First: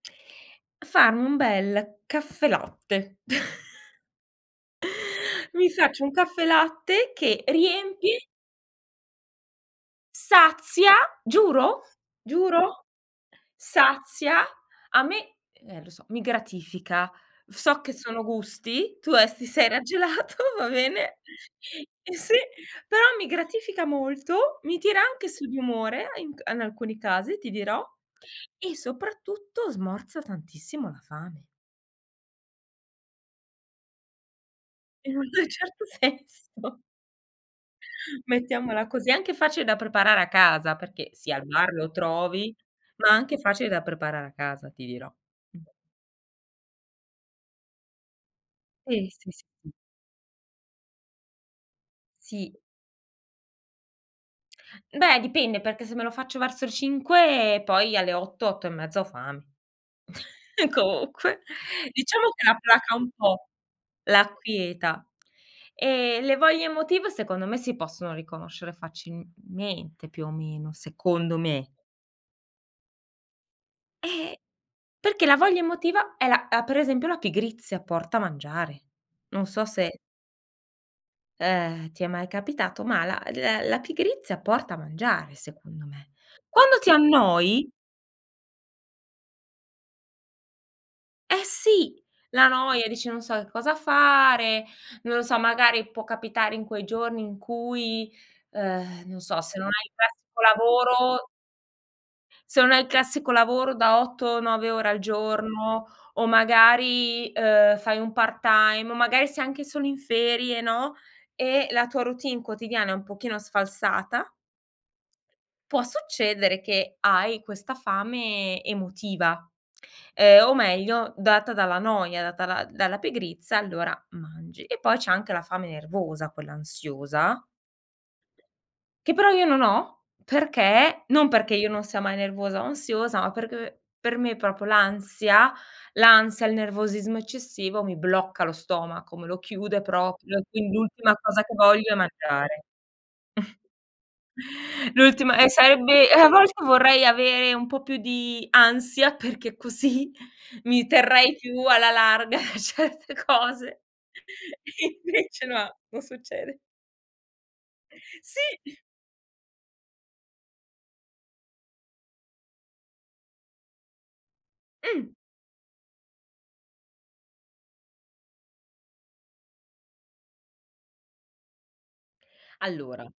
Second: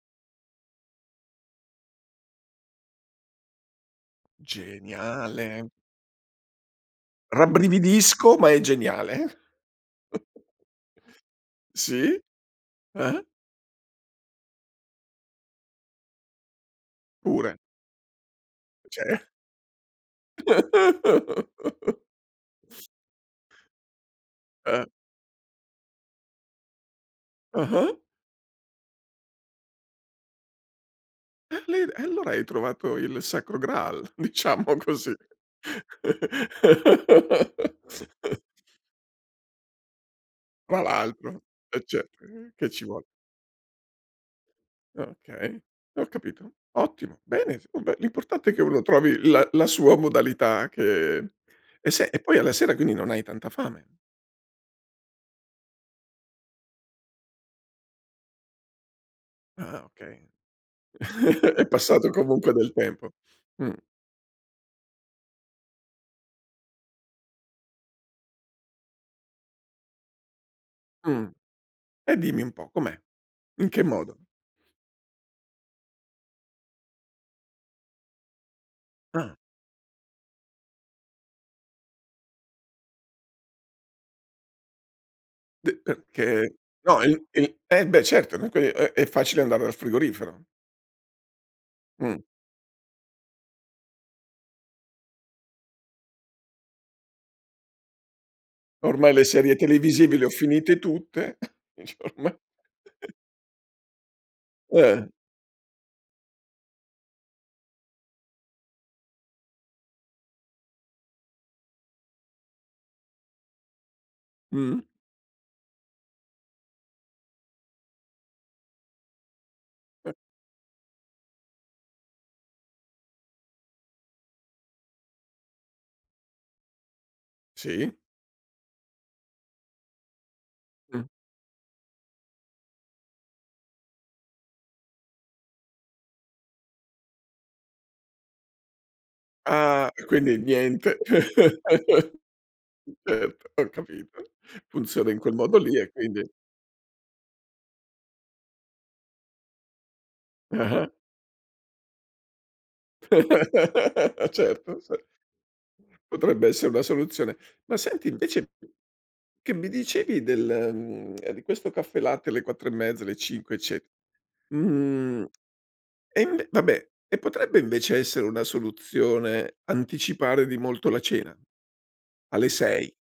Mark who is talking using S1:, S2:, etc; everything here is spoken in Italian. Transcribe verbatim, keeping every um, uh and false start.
S1: Farmi un bel caffelatte. Mi
S2: Geniale.
S1: faccio un caffelatte che riempie
S2: Rabbrividisco, ma è geniale.
S1: sazia giuro,
S2: Sì.
S1: giuro,
S2: Eh?
S1: sazia, a me e eh lo so, mi gratifica,
S2: Pure.
S1: so che sono gusti, tu
S2: Cioè
S1: aesso ti sei raggelato, va bene eh sì, però mi gratifica molto, mi
S2: Eh.
S1: tira anche su di umore e in c in alcuni casi ti dirò,
S2: Ah-ah.
S1: e soprattutto smorza tantissimo la fame.
S2: [unintelligible] E allora hai trovato il sacro Graal, diciamo così.
S1: In un certo senso mettiamola così, è anche facile da preparare a casa
S2: Tra
S1: perché, sì
S2: l'altro
S1: al bar
S2: eh
S1: lo
S2: certo che
S1: trovi,
S2: che ci vuole.
S1: ma anche facile da preparare a casa ti dirò.
S2: Okay, ho capito. Ottimo, bene, vabbè l'importante è che uno
S1: Sì,
S2: trovi
S1: sì,
S2: la la
S1: s
S2: sua modalità che e se e poi alla
S1: Sì.
S2: sera quindi non hai tanta fame.
S1: Beh, dipende, perché se me lo faccio verso le cinque, poi alle otto, otto e mezza, ho fame.
S2: Ah okay.
S1: Comunque
S2: È passato
S1: diciamo che
S2: comunque
S1: la
S2: del
S1: placa un
S2: tempo.
S1: po',
S2: Mh.
S1: l'acquieta, ehm, le voglie emotive secondo me si possono riconoscere facilmente, più o meno,
S2: Mh,
S1: secondo me.
S2: e dimmi un po', com'è? In che modo?
S1: Eh, perché la voglia emotiva è la uhm, per esempio la pigrizia porta a mangiare.
S2: Ah.
S1: Non so se eh, ti è mai capitato, ma la l la pigrizia porta a mangiare,
S2: D
S1: secondo me.
S2: perché
S1: Quando ti
S2: no, il il
S1: annoi
S2: eh beh certo [unintelligible] è è facile andare dal frigorifero.
S1: Eh sì,
S2: Mh.
S1: la noia, dici: "non so che cosa fare", non lo so magari può capitare in quei giorni in cui, uhm,
S2: Ormai
S1: non
S2: le
S1: so,
S2: serie
S1: se non hai il
S2: televisive le ho
S1: classico
S2: finite
S1: lavoro
S2: tutte dici: "ormai".
S1: se non hai il classico lavoro da otto, nove ore al
S2: Eh.
S1: giorno o magari, uhm, fai un part-time o magari sei anche solo in ferie, no, e la tua routine quotidiana è un pochino sfalsata
S2: Mh.
S1: può succedere che hai questa fame emotiva,
S2: Eh
S1: uhm, o meglio data dalla noia, data la dalla pigrizia, allora mangi, e poi c'è anche la fame nervosa, quella ansiosa
S2: Sì.
S1: che però io non ho,
S2: Mh.
S1: perché non perché io non sia mai nervosa o ansiosa, ma perché per me proprio l'ansia l'ansia, il nervosismo eccessivo mi blocca lo stomaco, me lo chiude
S2: Ah, e quindi
S1: proprio, quindi
S2: niente.
S1: l'ultima cosa che voglio è mangiare.
S2: Certo ho capito, funziona in quel
S1: L'ultima eh
S2: modo lì e
S1: saebbe eh,
S2: quindi
S1: a volte vorrei avere un po' più di ansia perché così, mi
S2: Ah-ah.
S1: terrei più alla larga certe cose.
S2: Certo, sì
S1: Invece no, non
S2: Potrebbe
S1: succede.
S2: essere una soluzione. Ma senti
S1: Sì!
S2: invece che mi dicevi del mhmm di questo caffelatte alle quattro e mezza, alle cinque ecce
S1: Mh!
S2: mhmm e inve vabbè, e potrebbe invece essere una soluzione anticipare di molto la cena? Alle sei?
S1: Allora